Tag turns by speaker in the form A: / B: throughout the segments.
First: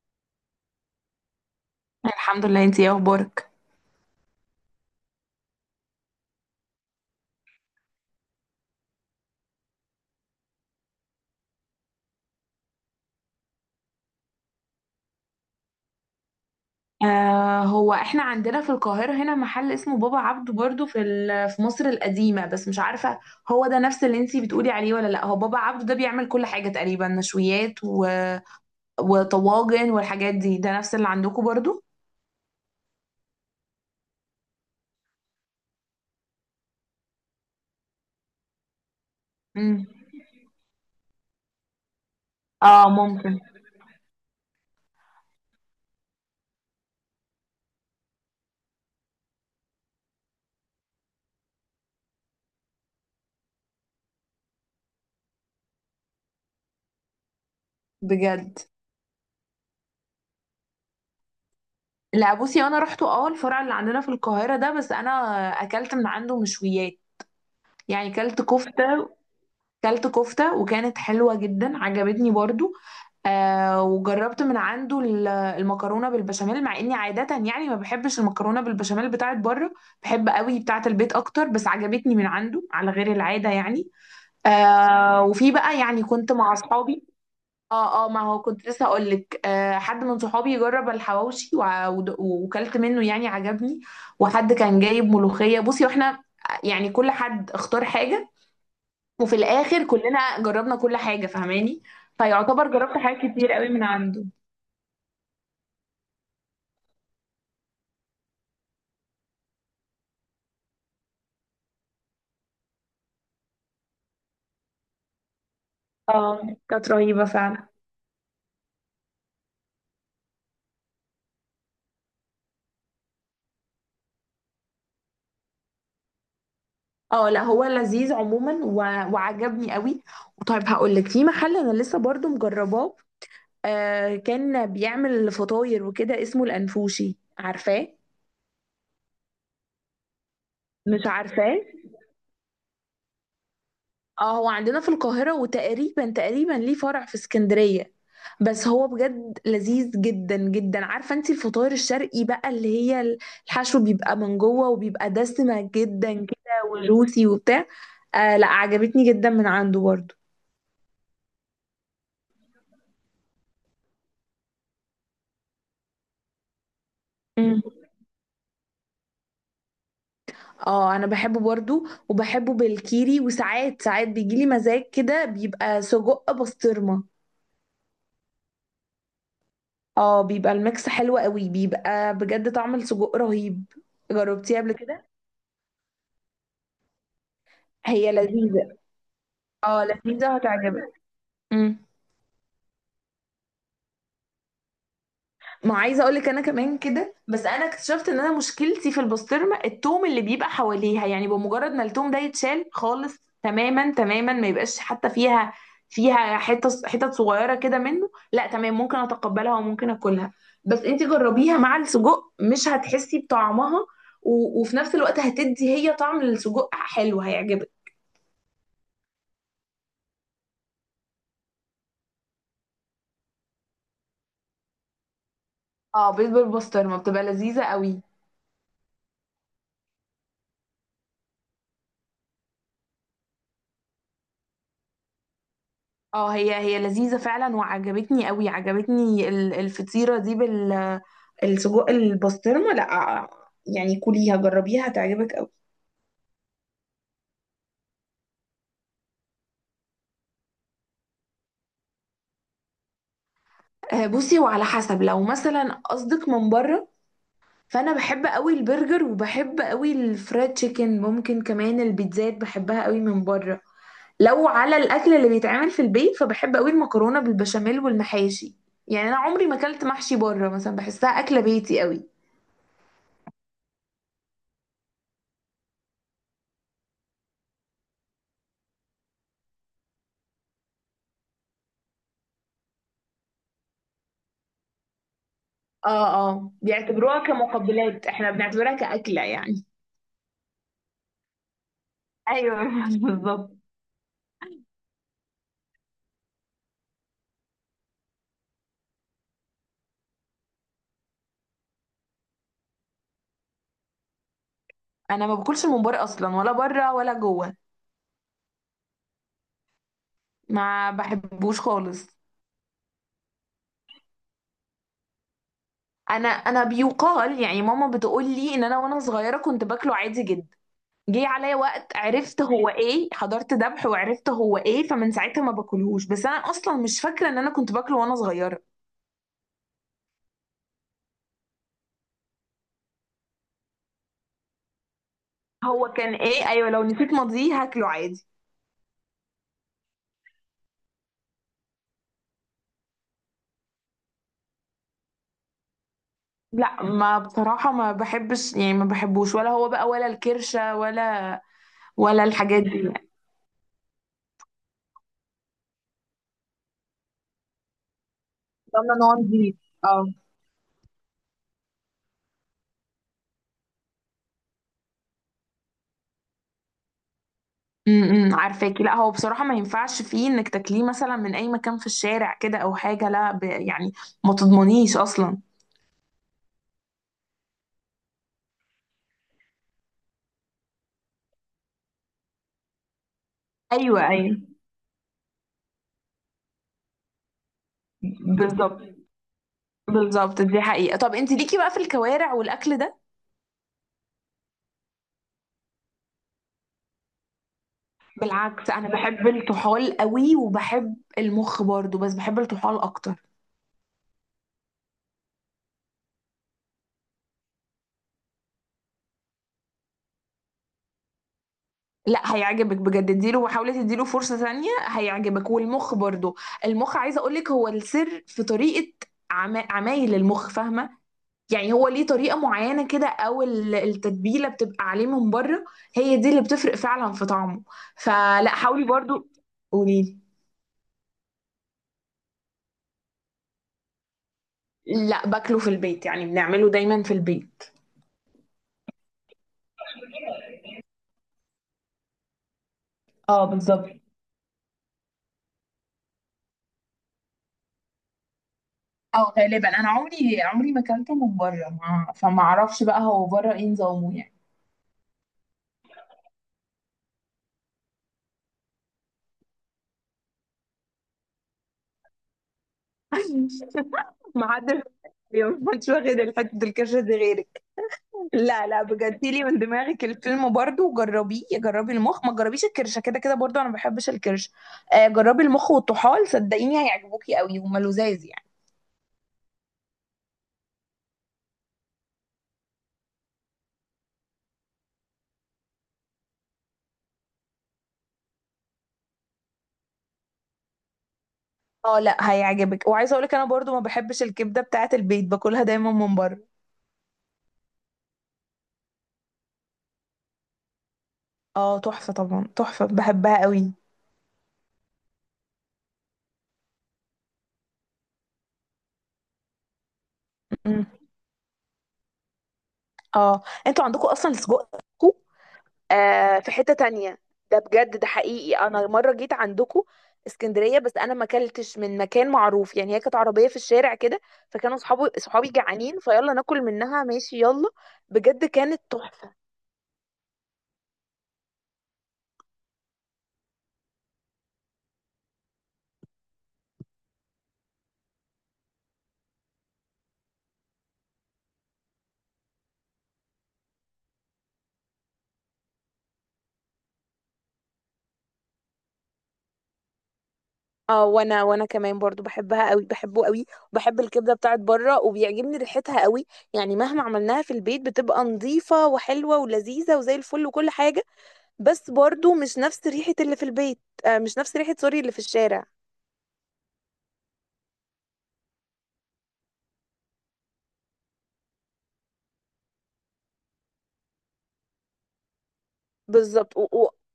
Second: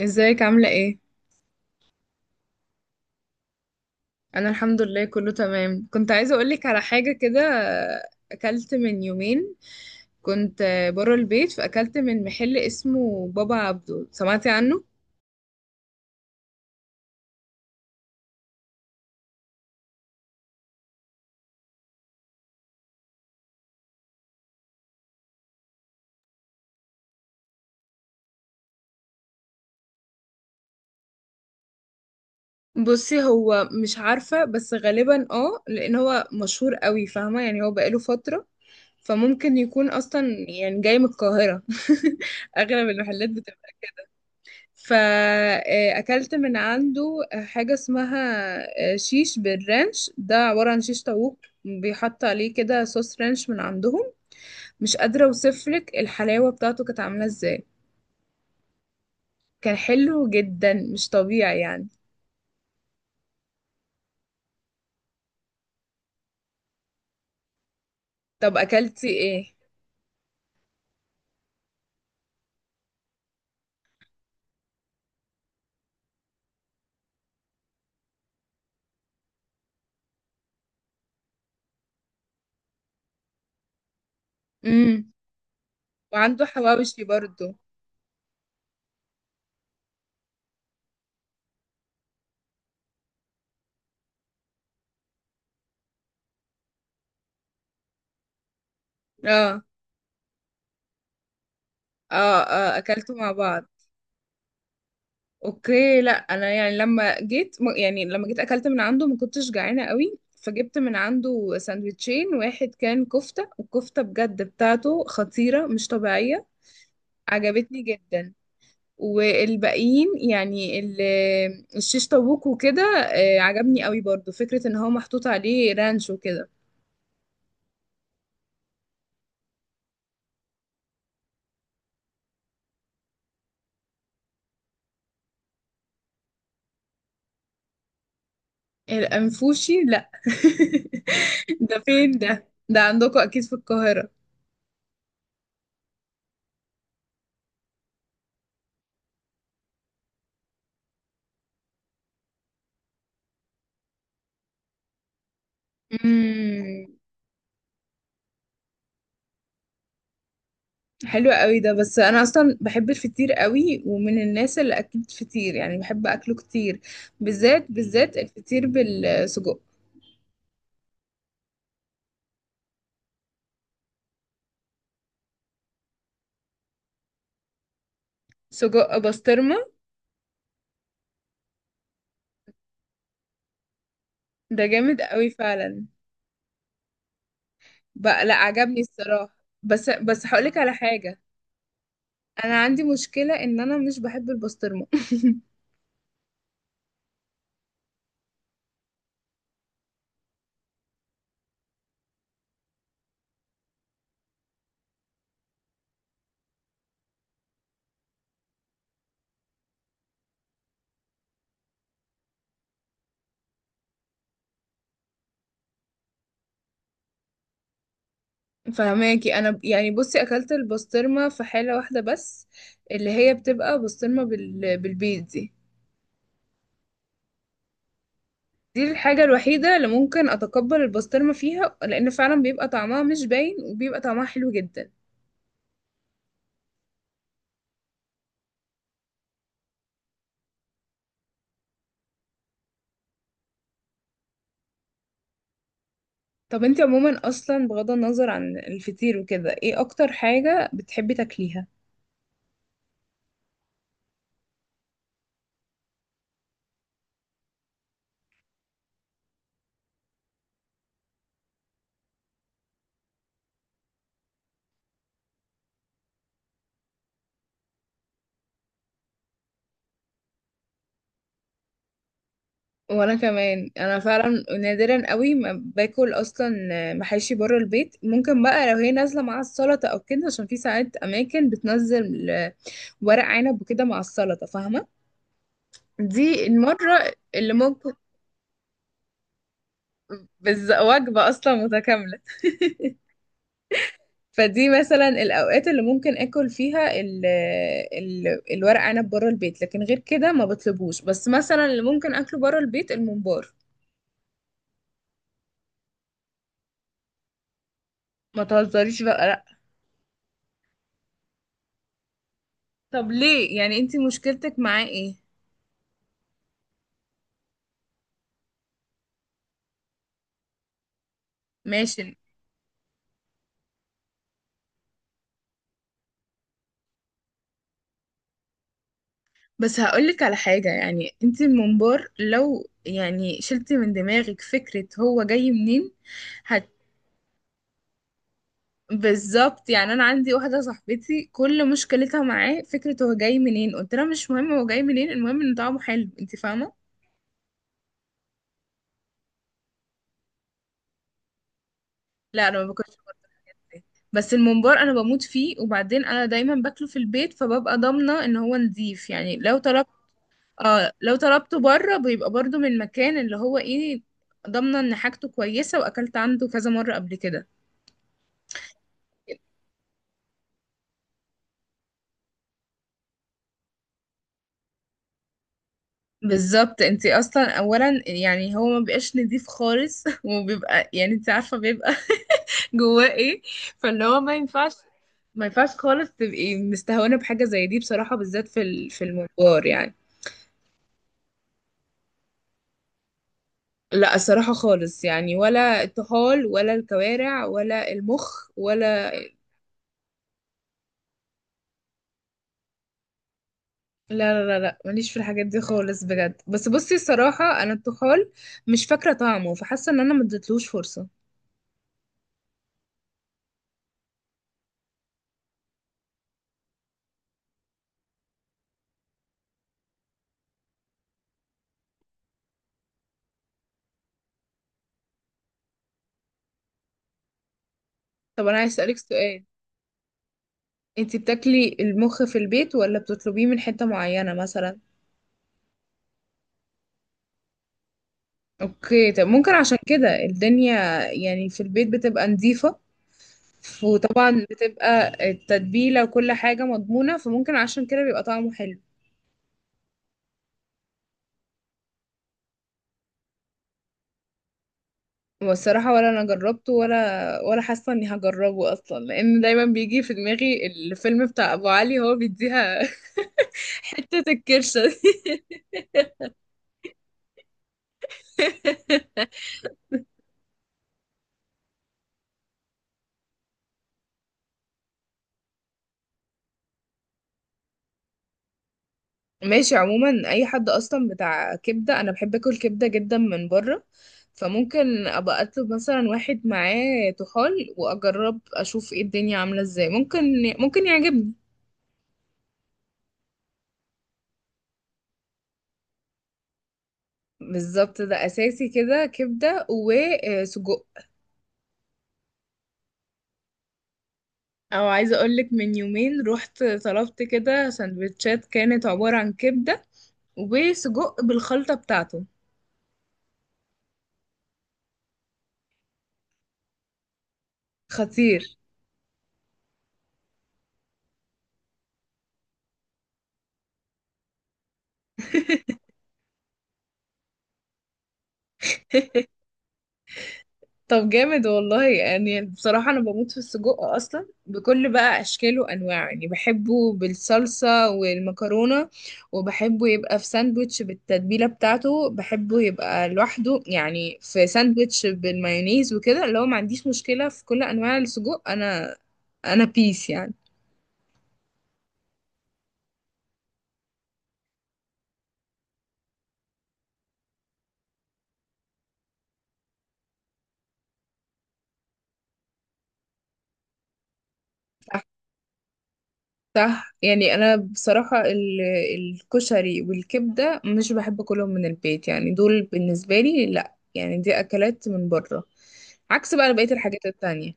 A: ازيك عاملة ايه؟
B: الحمد لله، انتي ايه اخبارك؟
A: انا الحمد لله كله تمام. كنت عايزة اقولك على حاجة كده. اكلت من يومين، كنت بره البيت، فاكلت من محل اسمه بابا عبده. سمعتي عنه؟
B: آه، هو احنا عندنا في القاهرة هنا محل اسمه بابا عبده برضو في في مصر القديمة، بس مش عارفة هو ده نفس اللي انتي بتقولي عليه ولا لا. هو بابا عبده ده بيعمل كل حاجة تقريبا، نشويات وطواجن والحاجات دي. ده نفس اللي عندكم برضو؟
A: بصي، هو مش عارفة، بس غالبا اه، لان هو مشهور قوي، فاهمة يعني، هو بقاله فترة، فممكن يكون اصلا
B: امم.
A: يعني جاي من القاهرة. اغلب المحلات.
B: اه ممكن.
A: فأكلت من عنده حاجة اسمها آه، شيش بالرانش. ده عبارة عن شيش طاووق بيحط عليه كده صوص رانش من عندهم. مش قادرة اوصفلك الحلاوة بتاعته كانت عاملة ازاي.
B: بجد.
A: كان حلو جدا مش طبيعي يعني.
B: لا بصي، انا رحت الفرع اللي عندنا في القاهرة ده. بس انا اكلت من عنده مشويات، يعني
A: طب
B: كلت
A: أكلتي
B: كفتة.
A: ايه؟
B: كلت كفتة وكانت حلوة جدا، عجبتني برضو. آه، وجربت من عنده المكرونه بالبشاميل، مع اني عاده يعني ما بحبش المكرونه بالبشاميل بتاعت بره. بحب قوي بتاعت البيت اكتر، بس عجبتني من عنده على غير العاده يعني.
A: امم
B: آه، وفي بقى يعني
A: وعنده
B: كنت مع
A: حواوشي برضو.
B: اصحابي. اه اه، ما هو كنت لسه اقول لك، آه حد من صحابي جرب الحواوشي، وكلت منه يعني عجبني. وحد كان جايب ملوخيه، بصي، واحنا يعني كل حد اختار حاجه،
A: اه،
B: وفي الاخر كلنا جربنا كل حاجه، فاهماني؟
A: اه، اه،
B: فيعتبر
A: أكلته مع
B: جربت
A: بعض.
B: حاجات كتير قوي من عنده.
A: اوكي، لا، انا يعني يعني لما جيت اكلت من عنده، ما كنتش جعانه قوي، فجبت من عنده ساندوتشين، واحد كان كفته، والكفته بجد بتاعته خطيره مش طبيعيه.
B: اه كانت رهيبة
A: عجبتني
B: فعلا.
A: جدا. والباقيين يعني الشيش طاووق وكده. آه، عجبني قوي برضو فكره ان هو محطوط عليه رانش وكده.
B: اه لا، هو لذيذ عموما وعجبني قوي. وطيب هقول لك في محل انا لسه برضو مجرباه. آه كان بيعمل فطاير وكده اسمه الانفوشي، عارفاه؟
A: الانفوشي؟ لا.
B: مش
A: ده
B: عارفاه؟
A: فين ده عندكم اكيد في القاهره.
B: اه، هو عندنا في القاهرة، وتقريبا تقريبا ليه فرع في اسكندرية. بس هو بجد لذيذ جدا جدا. عارفة انت الفطاير الشرقي بقى اللي هي الحشو بيبقى من جوه وبيبقى دسمة جدا
A: مم.
B: كده وجوسي وبتاع؟ آه لا، عجبتني جدا من عنده برضو.
A: حلو قوي ده. بس انا اصلا بحب الفطير قوي، ومن الناس اللي اكلت فطير يعني بحب اكله كتير. بالذات،
B: مم.
A: بالذات الفطير بالسجق.
B: اه، انا بحبه برضو. وبحبه بالكيري، وساعات ساعات بيجيلي مزاج كده بيبقى سجق بسطرمة.
A: سجق بسطرمه.
B: اه، بيبقى الميكس حلو قوي، بيبقى بجد طعم السجق رهيب.
A: ده
B: جربتيه
A: جامد
B: قبل
A: قوي
B: كده؟
A: فعلا. بقى لا،
B: هي
A: عجبني
B: لذيذة.
A: الصراحه، بس
B: اه
A: هقولك على
B: لذيذة،
A: حاجه.
B: هتعجبك. مم.
A: انا عندي مشكله ان انا مش بحب البسطرمه.
B: ما عايزه اقول لك انا كمان كده، بس انا اكتشفت ان انا مشكلتي في البسطرمه التوم اللي بيبقى حواليها. يعني بمجرد ما التوم ده يتشال خالص، تماما تماما ما يبقاش حتى فيها. فيها حتت حتت صغيره كده منه، لا تمام، ممكن اتقبلها وممكن اكلها. بس انت جربيها مع السجق مش هتحسي بطعمها، وفي نفس الوقت هتدي هي طعم للسجق حلو، هيعجبك.
A: فهماكي، يعني بصي اكلت البسطرمه في حاله واحده بس، اللي هي بتبقى بسطرمه بالبيض دي.
B: اه، بيض بالبسطرمه بتبقى لذيذه قوي.
A: دي الحاجة الوحيدة اللي ممكن أتقبل البسطرمة فيها، لأن فعلا بيبقى طعمها مش باين، وبيبقى طعمها حلو جدا.
B: اه، هي هي لذيذة فعلا، وعجبتني قوي. عجبتني الفطيرة دي السجق. البسطرمة لا. يعني كليها جربيها هتعجبك قوي.
A: طب انتي عموما أصلا، بغض النظر عن الفطير وكده، ايه أكتر حاجة بتحبي تاكليها؟
B: آه، بصي وعلى حسب لو مثلا قصدك من بره، فانا بحب قوي البرجر، وبحب قوي الفرايد تشيكن، ممكن كمان البيتزات بحبها قوي من بره. لو على الاكل اللي بيتعمل في البيت، فبحب قوي المكرونة بالبشاميل والمحاشي. يعني انا عمري ما اكلت محشي بره مثلا، بحسها اكلة بيتي قوي.
A: وأنا كمان، أنا فعلا نادرا قوي ما باكل أصلا محاشي بره البيت. ممكن بقى لو هي نازلة مع السلطة أو كده، عشان في ساعات أماكن بتنزل ورق عنب وكده مع السلطة، فاهمة؟ دي
B: اه اه،
A: المرة اللي
B: بيعتبروها
A: ممكن.
B: كمقبلات، احنا بنعتبرها كأكلة يعني.
A: وجبة أصلا متكاملة.
B: ايوه. بالظبط.
A: فدي مثلا الاوقات اللي ممكن اكل فيها ال ال الورق عنب بره البيت، لكن غير كده ما بطلبوش. بس مثلا اللي ممكن اكله بره البيت الممبار.
B: انا ما باكلش الممبار اصلا، ولا بره ولا جوه.
A: ما تهزريش بقى، لا.
B: ما بحبوش خالص.
A: طب ليه؟ يعني انت مشكلتك معاه ايه؟
B: انا بيقال يعني، ماما بتقول لي ان انا وانا صغيره كنت باكله عادي جدا. جه عليا
A: ماشي،
B: وقت عرفت هو ايه، حضرت ذبح وعرفت هو ايه، فمن ساعتها ما باكلهوش. بس انا اصلا مش فاكره ان انا كنت باكله وانا صغيره.
A: بس هقولك على حاجة. يعني انت الممبار لو يعني شلتي من دماغك فكرة هو جاي منين.
B: هو كان
A: هت
B: ايه؟ ايوه، لو نسيت ماضيه هاكله عادي.
A: بالظبط، يعني انا عندي واحده صاحبتي كل مشكلتها معاه فكره هو جاي منين، قلت لها مش مهم هو جاي منين، المهم ان طعمه حلو، انت فاهمه.
B: لا ما بصراحة ما بحبش، يعني ما بحبوش، ولا هو بقى، ولا الكرشة، ولا
A: لا، انا ما
B: ولا
A: باكلش
B: الحاجات دي
A: بره
B: يعني.
A: البيت، بس الممبار انا بموت فيه، وبعدين انا دايما باكله في البيت، فببقى ضامنه ان هو نظيف،
B: طبعا
A: يعني
B: ان هو
A: لو طلبت.
B: نضيف. اه.
A: اه، لو طلبته بره بيبقى برضو من مكان اللي هو ايه، ضامنه ان حاجته كويسه واكلت عنده كذا مره قبل كده.
B: عارفاكي. لا هو بصراحة ما ينفعش فيه انك تاكليه مثلا من اي مكان في الشارع كده او حاجة، لا يعني ما تضمنيش اصلا.
A: بالظبط، انت اصلا اولا يعني هو ما بيبقاش نظيف خالص، وبيبقى يعني انت عارفه بيبقى جواه ايه. فاللي هو ما
B: ايوه
A: ينفعش
B: ايوه،
A: ما ينفعش خالص تبقي مستهونه بحاجه زي دي بصراحه، بالذات في
B: بالظبط.
A: الممبار يعني.
B: بالظبط، دي حقيقة. طب انت ليكي بقى في الكوارع والاكل ده؟
A: لا الصراحة خالص، يعني ولا الطحال ولا الكوارع ولا المخ
B: بالعكس،
A: ولا.
B: انا بحب الطحال قوي، وبحب المخ برضو، بس بحب الطحال اكتر.
A: لا، لا، لا، لا، ماليش في الحاجات دي خالص بجد. بس بصي الصراحة، أنا الطحال مش فاكرة طعمه، فحاسة إن أنا مديتلوش فرصة.
B: لا هيعجبك بجد، اديله وحاولي تديله فرصة تانية هيعجبك، والمخ برضو. المخ عايزة اقولك هو السر في طريقة عمايل المخ، فاهمة؟ يعني هو ليه طريقة معينة كده، او التتبيلة بتبقى عليه من بره. هي دي اللي بتفرق فعلا في طعمه.
A: طب أنا عايز
B: فلا
A: أسألك
B: حاولي
A: سؤال.
B: برضو. قوليلي.
A: انتي بتاكلي المخ في البيت ولا بتطلبيه من حتة معينة مثلا؟
B: لا، باكله في البيت، يعني بنعمله دايما في البيت.
A: اوكي، طب ممكن عشان كده الدنيا، يعني في البيت بتبقى نظيفة،
B: اه بالظبط.
A: وطبعا بتبقى التتبيلة وكل حاجة مضمونة، فممكن عشان كده بيبقى طعمه حلو.
B: اه غالبا، انا عمري عمري ما اكلته من بره، ما... فما اعرفش بقى هو بره ايه نظامه يعني.
A: والصراحة، ولا أنا جربته، ولا حاسة إني هجربه أصلا، لأن دايما بيجي في دماغي الفيلم بتاع أبو علي هو بيديها حتة الكرشة
B: ما حدش
A: دي.
B: اليوم، ما حدش واخد الحتة الكشة دي غيرك. لا لا بجد، لي من دماغك الفيلم برضو وجربيه، جربي المخ، ما تجربيش الكرشة كده كده. برضو انا ما بحبش الكرش. آه، جربي المخ والطحال، صدقيني هيعجبوكي قوي، هما لذاذ يعني.
A: ماشي. عموما أي حد أصلا بتاع كبدة، أنا بحب أكل كبدة جدا من بره. فممكن أبقى أطلب مثلا واحد معاه طحال، وأجرب أشوف إيه الدنيا عاملة إزاي، ممكن يعجبني.
B: اه لا، هيعجبك. وعايزه اقولك انا برضو ما بحبش الكبده بتاعه البيت، باكلها دايما من بره.
A: بالظبط، ده أساسي كده، كبدة وسجق.
B: اه تحفه، طبعا تحفه، بحبها قوي.
A: او عايزه اقولك، من يومين رحت طلبت كده سندوتشات كانت عباره عن كبده وسجق
B: م.
A: بالخلطه بتاعته.
B: اه، انتوا عندكم اصلا السجق آه في حتة تانية. ده بجد، ده
A: خطير.
B: حقيقي، انا مرة جيت عندكم اسكندرية، بس انا ما اكلتش من مكان معروف، يعني هي كانت عربية في الشارع كده، فكانوا صحابي صحابي جعانين، فيلا ناكل منها ماشي يلا. بجد كانت تحفة.
A: طب جامد والله. يعني بصراحه انا بموت في السجق اصلا بكل بقى اشكاله وانواعه، يعني بحبه بالصلصه والمكرونه، وبحبه يبقى في ساندوتش بالتتبيله بتاعته، بحبه يبقى لوحده يعني في ساندوتش بالمايونيز وكده. اللي هو ما عنديش مشكله في كل انواع السجق انا بيس يعني.
B: اه، وانا كمان برضو بحبها قوي، بحبه قوي. وبحب الكبدة بتاعت بره، وبيعجبني ريحتها قوي. يعني مهما عملناها في البيت بتبقى نظيفة وحلوة ولذيذة وزي الفل وكل حاجة، بس برضو مش نفس ريحة اللي في البيت. آه، مش نفس ريحة، سوري، اللي في الشارع.
A: صح. يعني انا بصراحه الكشري والكبده مش بحب اكلهم من البيت، يعني دول بالنسبه لي لا، يعني دي اكلات من بره، عكس بقى بقيه
B: بالظبط،
A: الحاجات التانية.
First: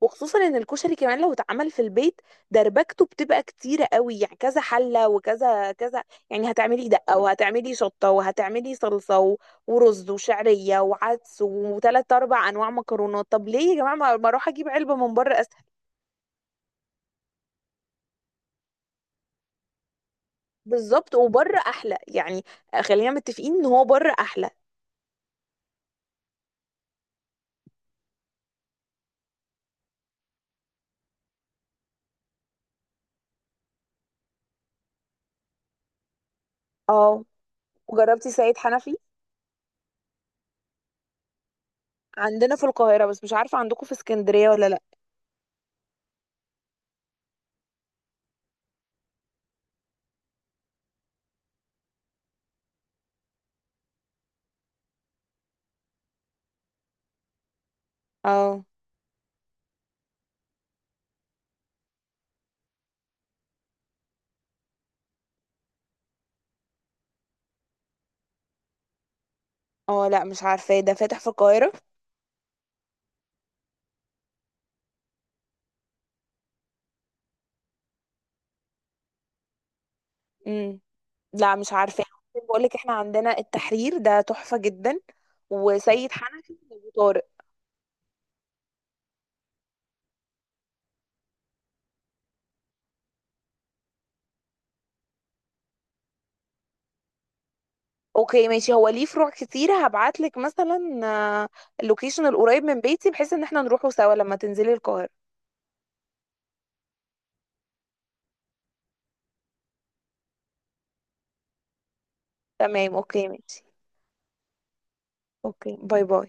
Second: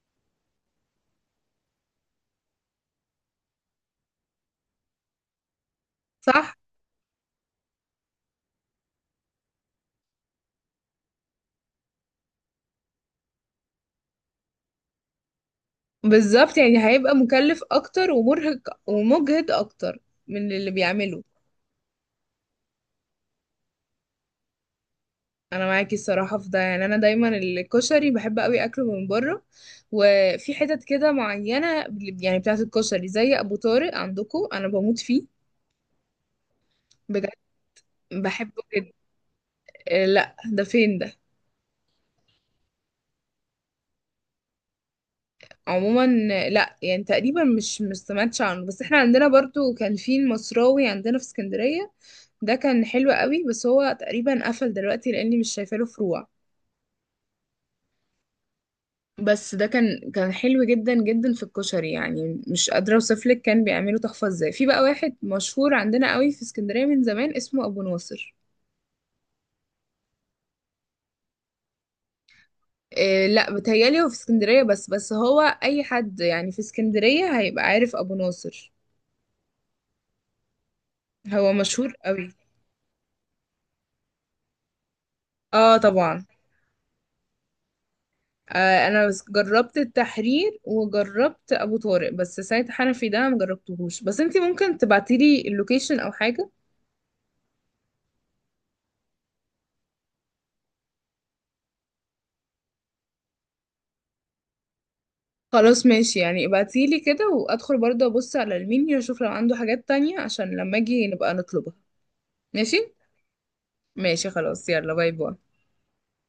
B: وخصوصا ان الكشري كمان لو اتعمل في البيت، دربكته بتبقى كتيره قوي، يعني كذا حله وكذا كذا. يعني
A: صح،
B: هتعملي دقه وهتعملي شطه وهتعملي صلصه ورز وشعريه وعدس وثلاث اربع انواع مكرونات. طب ليه يا جماعه، ما اروح اجيب علبه من بره اسهل؟
A: بالظبط، يعني هيبقى مكلف اكتر ومرهق ومجهد اكتر من اللي
B: بالظبط،
A: بيعمله.
B: وبره احلى يعني. خلينا متفقين ان هو بره احلى.
A: انا معاكي الصراحه في ده. يعني انا دايما الكشري بحب قوي اكله من بره، وفي حتت كده معينه، يعني بتاعه الكشري زي ابو طارق عندكم انا بموت فيه
B: اه،
A: بجد،
B: وجربتي
A: بحبه
B: سيد
A: جدا.
B: حنفي؟
A: آه، لا، ده فين ده؟
B: عندنا في القاهره، بس مش عارفه عندكم في اسكندريه ولا لا.
A: عموما آه، لا، يعني تقريبا مش سمعتش عنه، بس احنا عندنا برضو كان في المصراوي عندنا في اسكندرية. ده كان حلو قوي، بس هو تقريبا قفل دلوقتي، لاني مش شايفه له فروع.
B: اه
A: بس ده كان حلو جدا جدا في الكشري، يعني مش قادره اوصف لك كان بيعملوا تحفه ازاي. في بقى واحد مشهور عندنا قوي في اسكندريه من زمان اسمه ابو ناصر.
B: اه لا، مش عارفاه. ده فاتح في القاهره؟
A: إيه، لا، بتهيالي هو في اسكندريه بس هو اي حد يعني في اسكندريه هيبقى عارف ابو ناصر، هو
B: لا مش
A: مشهور
B: عارفة.
A: قوي.
B: بقول لك احنا عندنا التحرير ده تحفة جدا،
A: اه،
B: وسيد
A: طبعا.
B: حنفي وابو طارق.
A: آه، انا بس جربت التحرير وجربت ابو طارق، بس سيد حنفي ده مجربتهوش، بس انتي ممكن تبعتيلي اللوكيشن او حاجه.
B: اوكي ماشي، هو ليه فروع كتير، هبعت لك مثلا. آه، اللوكيشن القريب من بيتي، بحيث ان احنا نروحه سوا لما تنزلي القاهرة.
A: خلاص ماشي، يعني ابعتيلي كده وادخل برضه ابص على المنيو اشوف لو عنده حاجات تانية، عشان لما اجي نبقى نطلبها.
B: تمام
A: ماشي،
B: اوكي ماشي.
A: ماشي، خلاص، يلا باي باي.
B: اوكي باي باي.